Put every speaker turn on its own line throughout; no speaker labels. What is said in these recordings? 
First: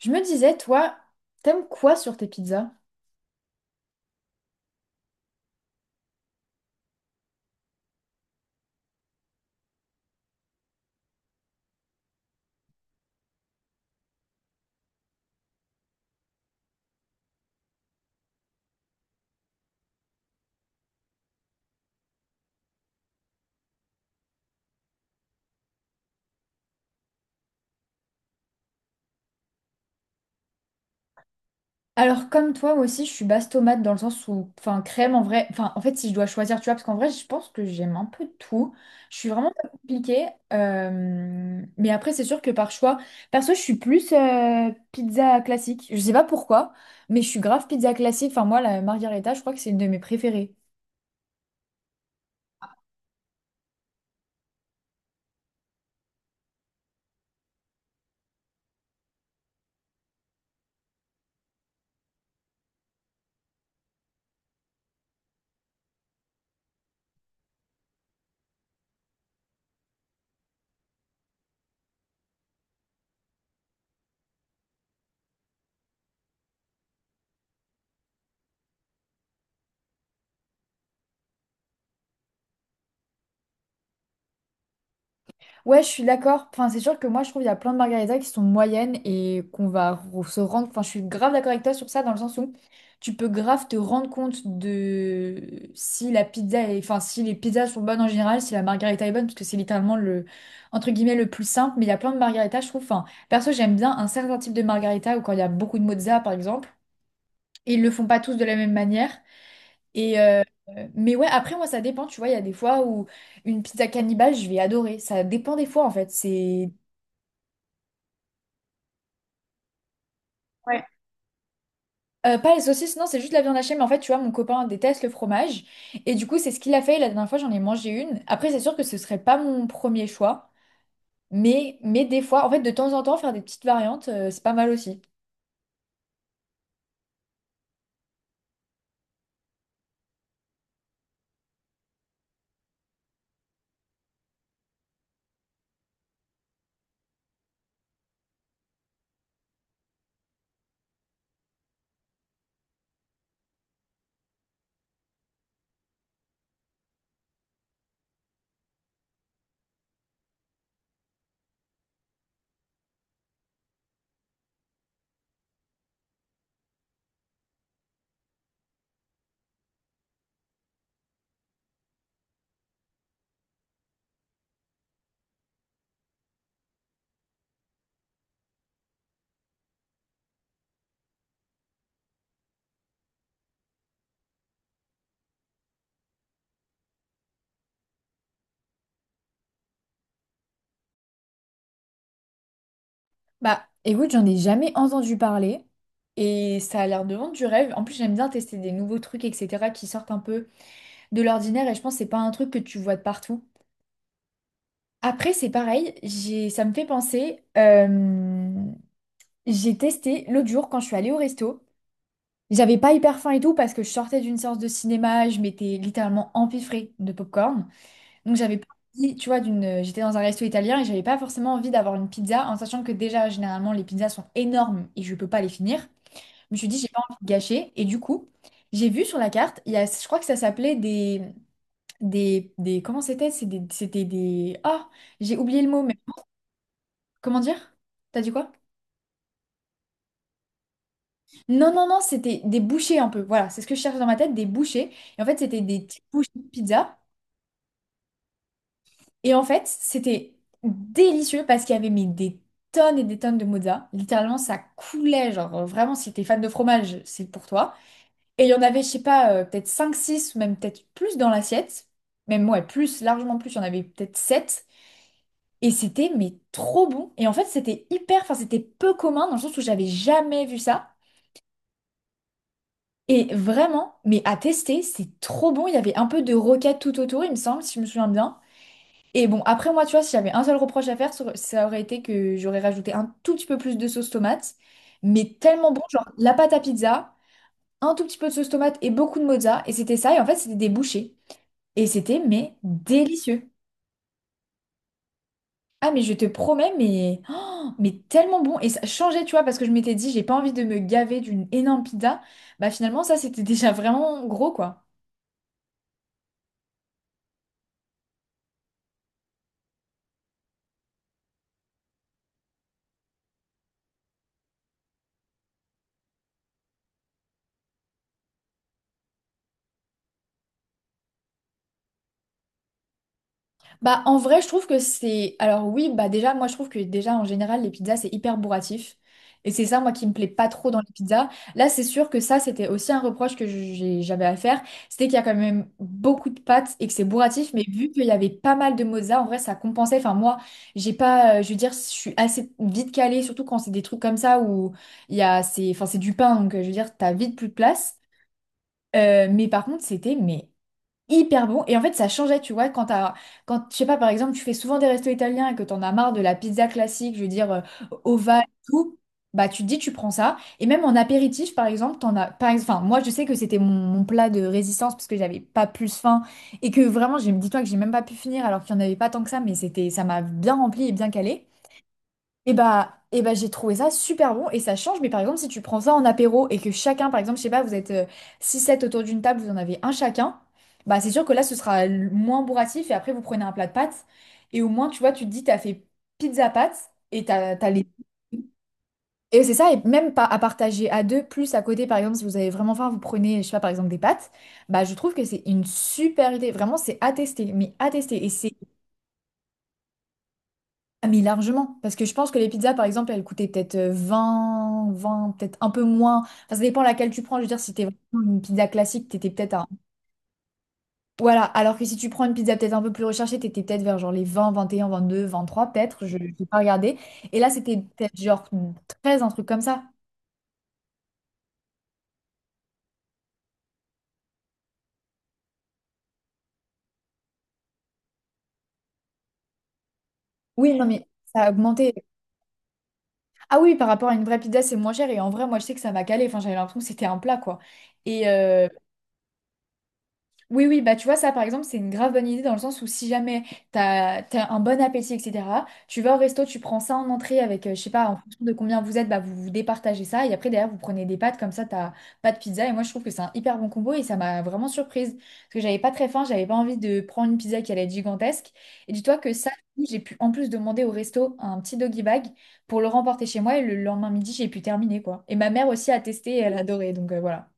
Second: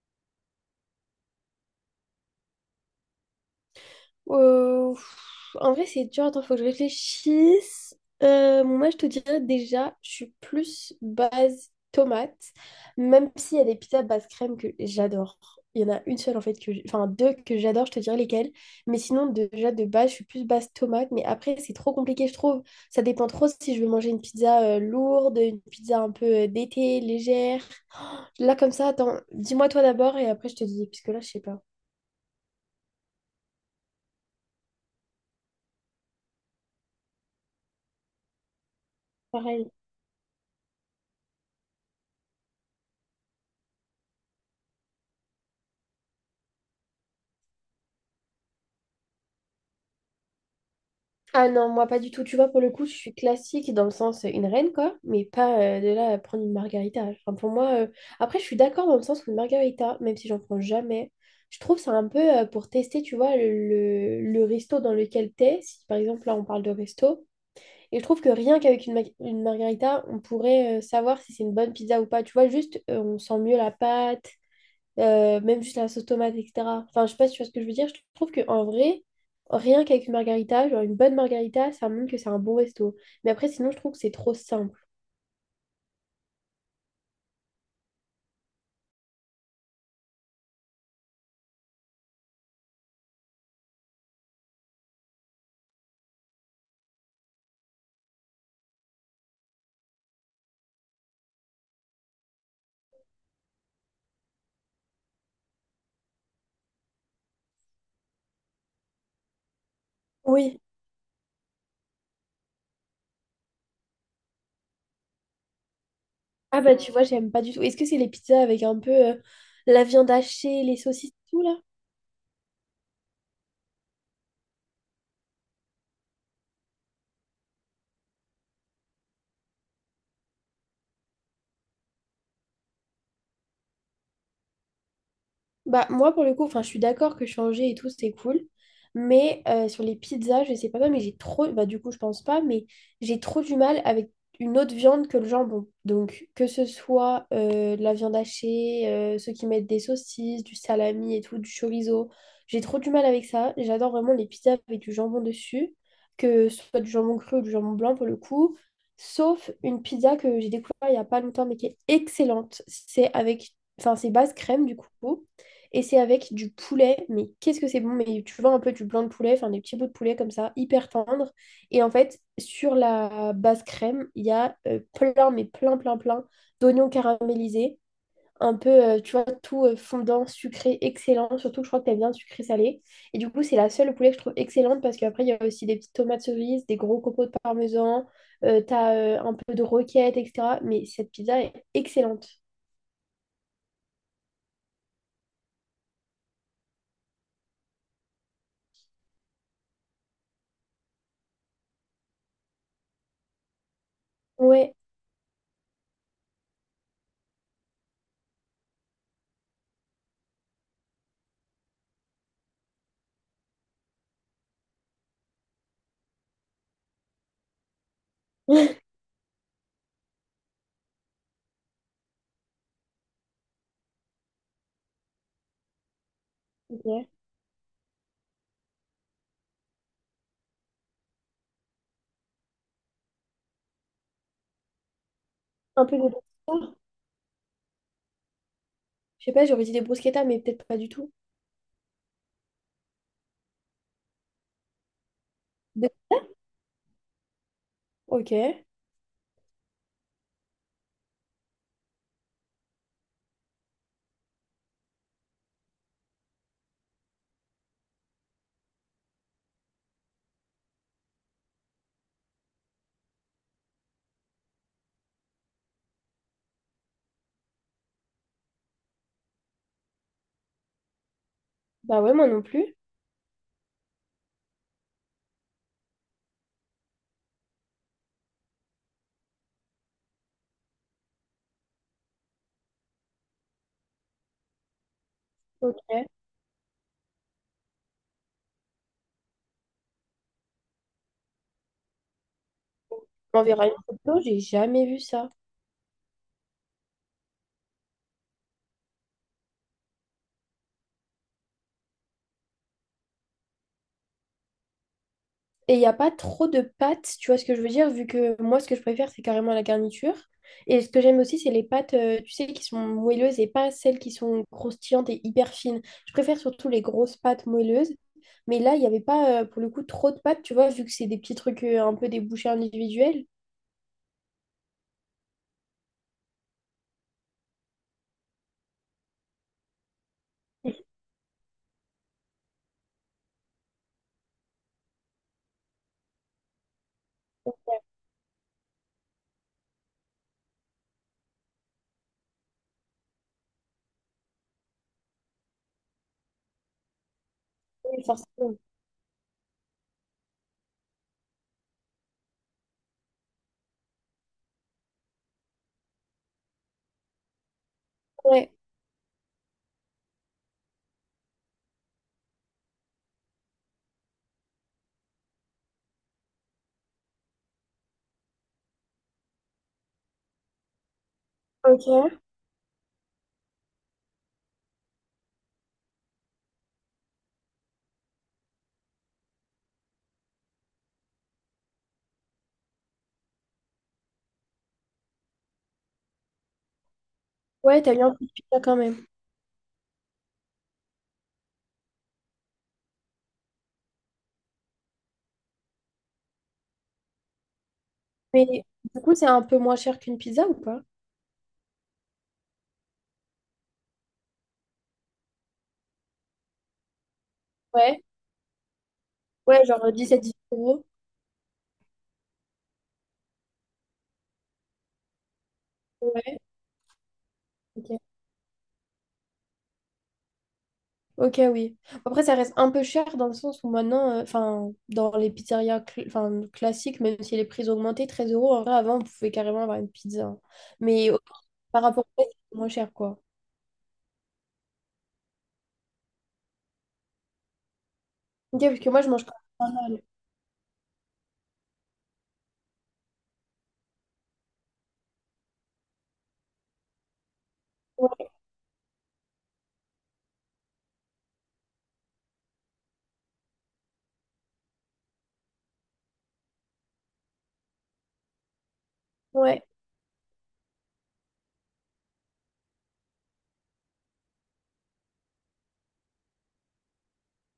Je me disais, toi, t'aimes quoi sur tes pizzas?
En vrai, c'est dur. Attends, faut que je réfléchisse. Bon, moi, je te dirais déjà, je suis plus base tomate, même s'il y a des pizzas base crème que j'adore. Il y en a une seule, en fait, que enfin deux que j'adore, je te dirais lesquelles. Mais sinon, déjà, de base, je suis plus base tomate. Mais après, c'est trop compliqué, je trouve. Ça dépend trop si je veux manger une pizza lourde, une pizza un peu d'été, légère. Là, comme ça, attends, dis-moi toi d'abord et après, je te dis, puisque là, je sais pas.
Alors, comme toi, moi aussi, je suis basse tomate dans le sens où, enfin, crème en vrai, enfin, en fait, si je dois choisir, tu vois, parce qu'en vrai, je pense que j'aime un peu tout. Je suis vraiment pas
Pareil.
compliquée. Mais après, c'est sûr que par choix, perso, je suis plus pizza classique. Je sais pas pourquoi, mais je suis grave pizza classique. Enfin, moi, la margherita, je crois que c'est une de mes préférées.
Ah non, moi pas du tout. Tu vois, pour le coup, je suis classique dans le sens une reine, quoi, mais pas de là à prendre une margarita. Enfin, pour moi, après, je suis d'accord dans le sens où une margarita, même si j'en prends jamais, je trouve ça un peu pour tester, tu vois, le resto dans lequel t'es. Si par exemple, là, on parle de resto, et je trouve que rien qu'avec une margarita, on pourrait savoir si c'est une bonne pizza ou pas. Tu vois, juste, on sent mieux la pâte, même juste la sauce tomate, etc. Enfin, je sais pas si tu vois ce que je veux dire. Je trouve qu'en vrai, rien qu'avec une margarita, genre une bonne margarita, ça montre que c'est un bon resto. Mais après, sinon, je trouve que c'est trop simple.
Ouais, je suis d'accord. Enfin, c'est sûr que moi, je trouve qu'il y a plein de margaritas qui sont moyennes et se rendre. Enfin, je suis grave d'accord avec toi sur ça, dans le sens où tu peux grave te rendre compte de si la pizza est enfin, si les pizzas sont bonnes en général, si la margarita est bonne, parce que c'est littéralement le, entre guillemets, le plus simple. Mais il y a plein de margaritas, je trouve. Enfin, perso, j'aime bien un certain type de margarita ou quand il y a beaucoup de mozza, par exemple. Ils le font pas tous de la même manière. Et euh,
Oui.
mais ouais, après moi ça dépend, tu vois, il y a des fois où une pizza cannibale, je vais adorer. Ça dépend des fois en fait.
Ah
C'est.
bah tu vois, j'aime pas du tout. Est-ce que c'est les pizzas avec un peu la viande hachée, les
Ouais.
saucisses, tout là?
Pas les saucisses, non, c'est juste la viande hachée, mais en fait, tu vois, mon copain déteste le fromage. Et du coup, c'est ce qu'il a fait. La dernière fois, j'en ai mangé une. Après, c'est sûr que ce serait pas mon premier choix. Mais des fois, en fait, de temps en temps, faire des petites variantes, c'est pas mal aussi.
Bah, moi, pour le coup, enfin, je suis d'accord que changer et tout, c'est cool. Mais sur les pizzas, je sais pas, mais j'ai trop. Bah, du coup, je pense pas, mais j'ai trop du mal avec une autre viande que le jambon. Donc, que ce soit de la viande hachée, ceux qui mettent des saucisses, du salami et tout, du chorizo. J'ai trop du mal avec ça. J'adore vraiment les pizzas avec du jambon dessus, que ce soit du jambon cru ou du jambon blanc pour le coup. Sauf une pizza que j'ai découvert il y a pas longtemps, mais qui est excellente. C'est avec. Enfin, c'est base crème du coup. Et c'est avec du poulet, mais qu'est-ce que c'est bon, mais tu vois un peu du blanc de poulet, enfin des petits bouts de poulet comme ça, hyper tendres. Et en fait, sur la base crème, il y a plein, mais plein, plein, plein d'oignons caramélisés, un peu, tu vois, tout fondant, sucré, excellent. Surtout que je crois que t'aimes bien le sucré salé. Et du coup, c'est la seule poulet que je trouve excellente parce qu'après, il y a aussi des petites tomates cerises, des gros copeaux de parmesan, t'as un peu de roquette, etc. Mais cette pizza est excellente.
Bah, écoute, j'en ai jamais entendu parler. Et ça a l'air de vendre du rêve. En plus, j'aime bien tester des nouveaux trucs, etc., qui sortent un peu de l'ordinaire. Et je pense que c'est pas un truc que tu vois de partout.
Ouais.
Après, c'est pareil, ça me fait penser, j'ai testé l'autre jour quand je suis allée au resto. J'avais pas hyper faim et tout parce que je sortais d'une séance de cinéma, je m'étais littéralement empiffrée de popcorn. Donc j'avais pas envie, tu vois, j'étais dans un resto italien et j'avais pas forcément envie d'avoir une pizza en sachant que déjà, généralement, les pizzas sont énormes et je peux pas les finir. Je me suis dit, j'ai pas
Ok.
envie de gâcher. Et du coup, j'ai vu sur la carte, il y a, je crois que ça s'appelait comment c'était? C'était des, oh, j'ai oublié le
Un
mot.
peu de...
Comment dire? T'as dit quoi?
Je sais pas, j'aurais dit des bruschettas, mais peut-être pas du tout.
Non, non, non, c'était des bouchées un peu. Voilà, c'est ce que je cherche dans ma tête, des bouchées. Et en fait, c'était des
Des-
petites bouchées de pizza.
Ok.
Et en fait, c'était délicieux parce qu'il y avait mis des tonnes et des tonnes de mozza. Littéralement, ça coulait. Genre, vraiment, si t'es fan de fromage, c'est pour toi. Et il y en avait, je sais pas, peut-être 5, 6, ou même peut-être plus dans l'assiette. Même, ouais, plus, largement plus. Il y en avait peut-être 7. Et c'était, mais trop bon. Et en fait, c'était hyper, enfin, c'était peu commun dans le sens où j'avais jamais vu ça.
Bah ouais, moi non plus.
Et vraiment, mais à tester, c'est trop bon. Il y avait un peu de roquette tout autour, il me semble, si je me souviens bien. Et bon, après moi, tu vois, si j'avais un seul reproche à faire, ça aurait été que j'aurais rajouté un tout petit peu plus de sauce tomate. Mais tellement
Ok.
bon, genre la pâte à pizza, un tout petit peu de sauce tomate et beaucoup de mozza. Et c'était ça, et en fait, c'était des bouchées. Et c'était, mais
On
délicieux.
verra une photo, j'ai jamais vu ça.
Ah, mais je te promets, mais, oh, mais tellement bon. Et ça changeait, tu vois, parce que je m'étais dit, j'ai pas envie de me gaver d'une énorme pizza. Bah finalement, ça, c'était déjà vraiment gros, quoi.
Et il n'y a pas trop de pâtes, tu vois ce que je veux dire, vu que moi, ce que je préfère, c'est carrément la garniture. Et ce que j'aime aussi, c'est les pâtes, tu sais, qui sont moelleuses et pas celles qui sont croustillantes et hyper fines. Je préfère surtout les grosses pâtes moelleuses. Mais là, il n'y avait pas, pour le coup, trop de pâtes, tu vois, vu que c'est des petits trucs un peu des bouchées individuelles.
Bah, en vrai, je trouve que c'est. Alors, oui, bah, déjà, moi, je trouve que déjà, en général, les pizzas, c'est hyper bourratif. Et c'est ça, moi, qui me plaît pas trop dans les pizzas. Là, c'est sûr que ça, c'était aussi un reproche que j'avais à faire. C'était qu'il y a quand même beaucoup de pâtes et que c'est bourratif. Mais vu qu'il y avait pas mal de mozza, en vrai, ça compensait. Enfin, moi, j'ai pas. Je veux dire, je suis assez vite calée, surtout quand c'est des trucs comme ça où il y a. C'est enfin, c'est du pain, donc je veux dire, t'as vite plus de place.
Et forcément-
Mais par contre, c'était mais hyper bon. Et en fait, ça changeait, tu vois, quand, je sais pas, par exemple, tu fais souvent des restos italiens et que t'en as marre de la pizza classique, je veux dire, ovale et
Ouais.
tout, bah tu te dis, tu prends ça. Et même en apéritif, par exemple, t'en as, par ex- enfin, moi, je sais que c'était mon plat de résistance parce que j'avais pas plus faim et que vraiment, j'ai, dis-toi que j'ai même pas pu finir alors qu'il y en avait pas tant que ça, mais c'était, ça m'a bien rempli et bien calé.
Ok.
Et bah j'ai trouvé ça super bon et ça change. Mais par exemple, si tu prends ça en apéro et que chacun, par exemple, je sais pas, vous êtes six sept autour d'une table, vous en avez un chacun, bah c'est sûr que là, moins bourratif et après, vous prenez un plat de pâtes. Et au moins, tu vois, tu te dis, t'as fait pizza pâtes et t'as
Ouais,
les.
t'as eu un peu de pizza quand même.
Et c'est ça, et même pas à partager à deux, plus à côté, par exemple, si vous avez vraiment faim, vous prenez, je sais pas, par exemple, des pâtes. Bah, je trouve que c'est une super idée. Vraiment, c'est à tester, mais à tester. Et c'est.
Mais du coup, c'est un peu moins cher qu'une pizza ou pas?
Ah, mais largement, parce que je pense que les pizzas, par exemple, elles coûtaient peut-être vingt, peut-être un peu moins. Enfin, ça dépend laquelle tu prends. Je veux dire, si t'es
Ouais,
vraiment une pizza classique, t'étais peut-être
ouais,
à
genre 17-18 euros.
Voilà, alors que si tu prends une pizza peut-être un peu plus recherchée, t'étais peut-être vers genre les vingt, vingt et un, vingt deux, vingt trois, peut-être. Je n'ai
Ouais,
pas regardé. Et là, c'était
ok.
peut-être genre 13 un truc comme ça.
Ok, oui. Après, ça reste un peu cher dans le sens où maintenant, enfin, dans les pizzerias 'fin, classiques, même si les prix ont augmenté, 13 euros, en vrai, avant, on pouvait carrément avoir une pizza. Hein.
Oui, non, mais
Mais
ça a
par
augmenté.
rapport au prix, c'est moins cher, quoi.
Ah oui, par rapport à une vraie pizza, c'est moins cher. Et en vrai, moi, je sais que ça m'a calé. Enfin, j'avais l'impression que c'était un plat, quoi. Et,
Ok, parce que moi, je mange quand même pas mal.
oui, oui, bah tu vois, ça par exemple, c'est une grave bonne idée dans le sens où si jamais t'as un bon appétit, etc., tu vas au resto, tu prends ça en entrée avec, je sais pas, en
Ouais,
fonction de combien vous êtes, bah vous vous départagez ça et après derrière vous prenez des pâtes, comme ça t'as pas de pizza et moi je trouve que c'est un hyper bon combo et ça m'a vraiment surprise parce que j'avais pas très faim, j'avais pas envie de prendre une pizza qui allait être gigantesque et dis-toi que ça,
ouais.
j'ai pu en plus demander au resto un petit doggy bag pour le remporter chez moi et le lendemain midi j'ai pu terminer quoi. Et ma mère aussi a testé et elle a adoré donc voilà.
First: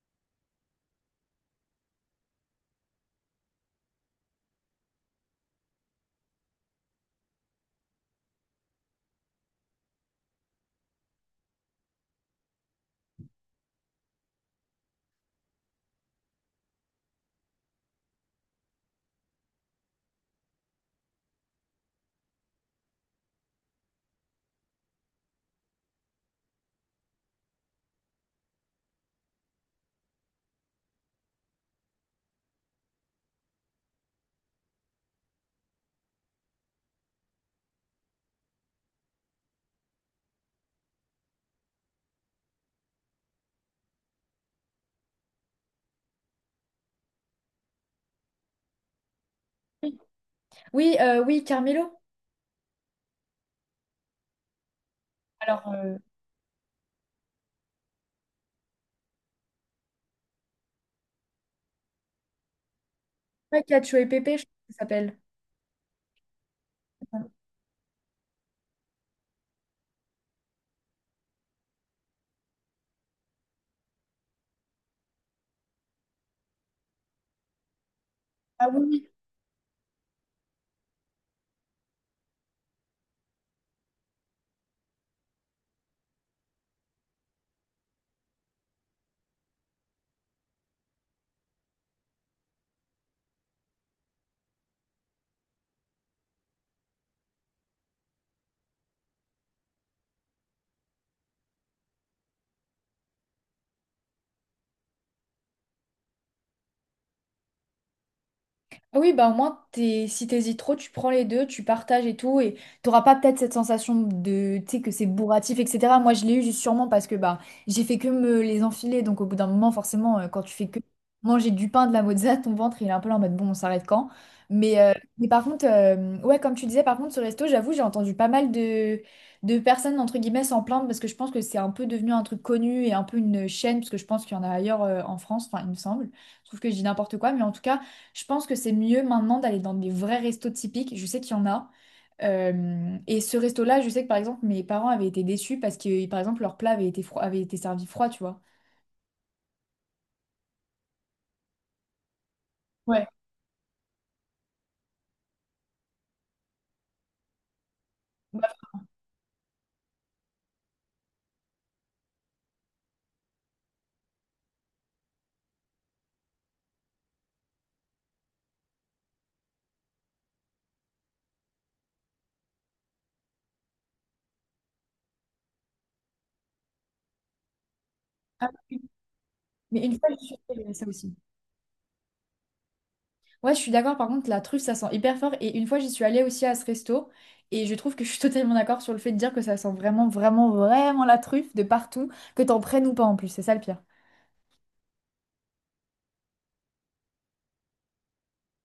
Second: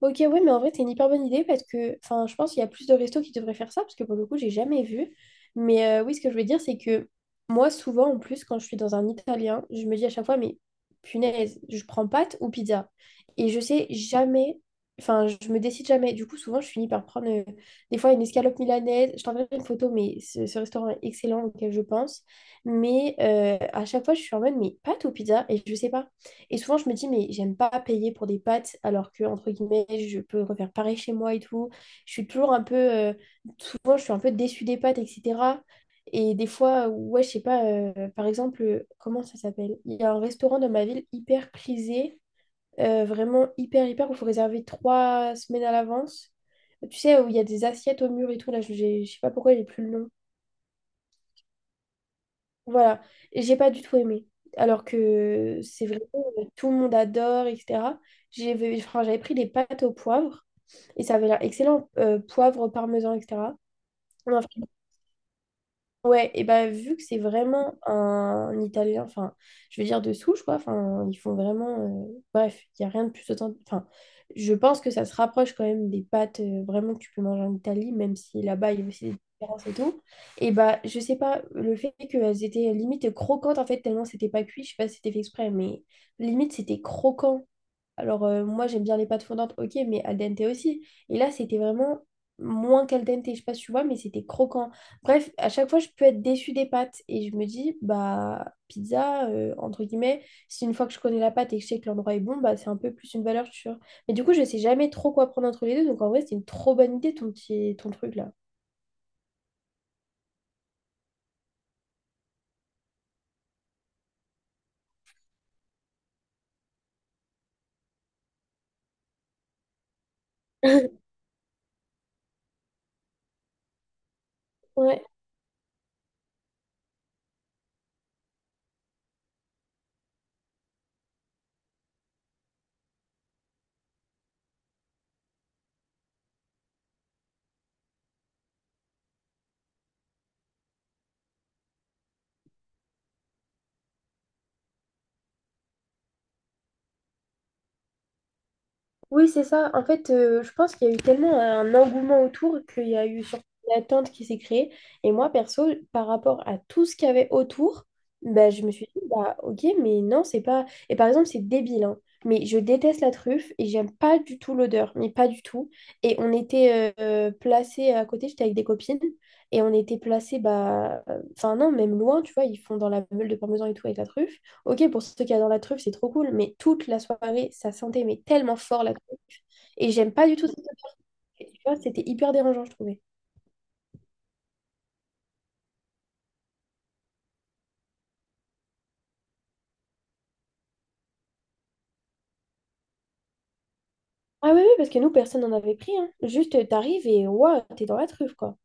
Ok, ouais, mais en vrai, c'est une hyper bonne idée parce que, enfin, je pense qu'il y a plus de restos qui devraient faire ça parce que pour le coup, j'ai jamais vu. Mais oui, ce que je veux dire, c'est que moi, souvent, en plus, quand je suis dans un italien, je me dis à chaque fois, mais punaise, je prends pâte ou pizza? Et je sais jamais, enfin, je me décide jamais. Du coup, souvent, je finis par prendre des fois une escalope milanaise. Je t'enverrai une photo, mais ce restaurant est excellent auquel je pense. Mais à chaque fois, je suis en mode, mais pâte ou pizza? Et je sais pas. Et souvent, je me dis, mais j'aime pas payer pour des pâtes alors que, entre guillemets, je peux refaire pareil chez moi et tout. Je suis toujours un peu. Souvent, je suis un peu déçue des pâtes, etc. Et des fois, ouais, je sais pas, par exemple, comment ça s'appelle? Il y a un restaurant dans ma ville hyper prisé, vraiment hyper, hyper, où il faut réserver 3 semaines à l'avance. Tu sais, où il y a des assiettes au mur et tout, là, je sais pas pourquoi j'ai plus le nom.
Oui, oui, Carmelo.
Voilà, et j'ai pas du tout aimé. Alors que
Alors,
c'est vrai, tout le monde adore, etc. J'avais pris des pâtes au poivre et ça avait l'air excellent, poivre, parmesan, etc.
ouais, Cacio et
On
Pépé, je crois que ça s'appelle.
Ouais, et bah vu que c'est vraiment un Italien, enfin, je veux dire de souche, quoi, enfin, ils font vraiment. Bref, il n'y a rien de plus authentique. Enfin, je pense que ça se rapproche quand même des pâtes vraiment que tu peux manger en Italie, même si
Ah
là-bas, il y a aussi
oui,
des différences et tout. Et bah, je sais pas, le fait qu'elles étaient limite croquantes, en fait, tellement c'était pas cuit, je sais pas si c'était fait exprès, mais limite, c'était croquant. Alors, moi, j'aime bien les pâtes fondantes, ok, mais al dente aussi. Et là, c'était vraiment moins qu'al dente, je sais pas si tu vois, mais c'était croquant. Bref, à chaque fois, je peux être déçue des pâtes. Et je me dis, bah, pizza, entre guillemets, si une fois que je connais la pâte et que je sais que l'endroit est bon, bah, c'est un peu plus une valeur sûre. Mais du coup, je sais jamais trop quoi prendre entre les deux. Donc, en vrai, c'est une trop bonne idée, ton truc là.
ah oui, bah au moins, t'es, si t'hésites trop, tu prends les deux, tu partages et tout, et t'auras pas peut-être cette sensation de, tu sais, que c'est bourratif, etc. Moi, je l'ai eu juste sûrement parce que bah j'ai fait que me les enfiler, donc au bout d'un moment, forcément, quand tu fais que manger du pain, de la mozza, ton ventre, il est un peu là en mode, bon, on s'arrête quand? Mais, euh,
Ouais.
mais par contre, ouais, comme tu disais, par contre, ce resto, j'avoue, j'ai entendu pas mal de personnes, entre guillemets, s'en plaindre parce que je pense que c'est un peu devenu un truc connu et un peu une chaîne, parce que je pense qu'il y en a ailleurs en France, enfin, il me semble. Je trouve que je dis n'importe quoi, mais en tout cas Je pense que c'est mieux maintenant d'aller dans des vrais restos typiques. Je sais qu'il y en a. Et ce resto-là, je sais que par exemple, mes parents avaient été déçus parce que, par exemple, leur plat avait été froid, avait été servi froid, tu vois.
Oui, c'est ça. En fait, je pense qu'il y a eu tellement un engouement autour qu'il y a
Ouais.
eu surtout une attente qui s'est créée. Et moi, perso, par rapport à tout ce qu'il y avait autour, bah,
Bah,
je me suis dit, bah, ok, mais non, c'est pas. Et par exemple, c'est débile, hein, mais je déteste la truffe et j'aime pas du tout l'odeur, mais pas du tout. Et on était placés à côté, j'étais avec des copines, et on était placés, bah, enfin, non, même loin, tu vois, ils font dans la meule de parmesan et tout avec la truffe. Ok, pour ceux qui adorent la truffe, c'est trop cool, mais toute la soirée, ça sentait mais
ah
tellement
oui.
fort la truffe.
Mais
Et
une fois,
j'aime
j'y
pas
suis
du tout cette
allée, à ça
odeur.
aussi.
Tu vois, c'était hyper dérangeant, je trouvais.
Ouais, je suis d'accord. Par contre, la truffe, ça sent hyper fort. Et une fois, j'y suis allée aussi à ce resto. Et je trouve que je suis totalement d'accord sur le fait de dire que ça sent vraiment, vraiment, vraiment la truffe de partout, que t'en prennes ou pas en plus. C'est ça le pire.
Ah oui, oui, parce que nous, personne n'en avait pris, hein. Juste, t'arrives et waouh, t'es dans la truffe, quoi.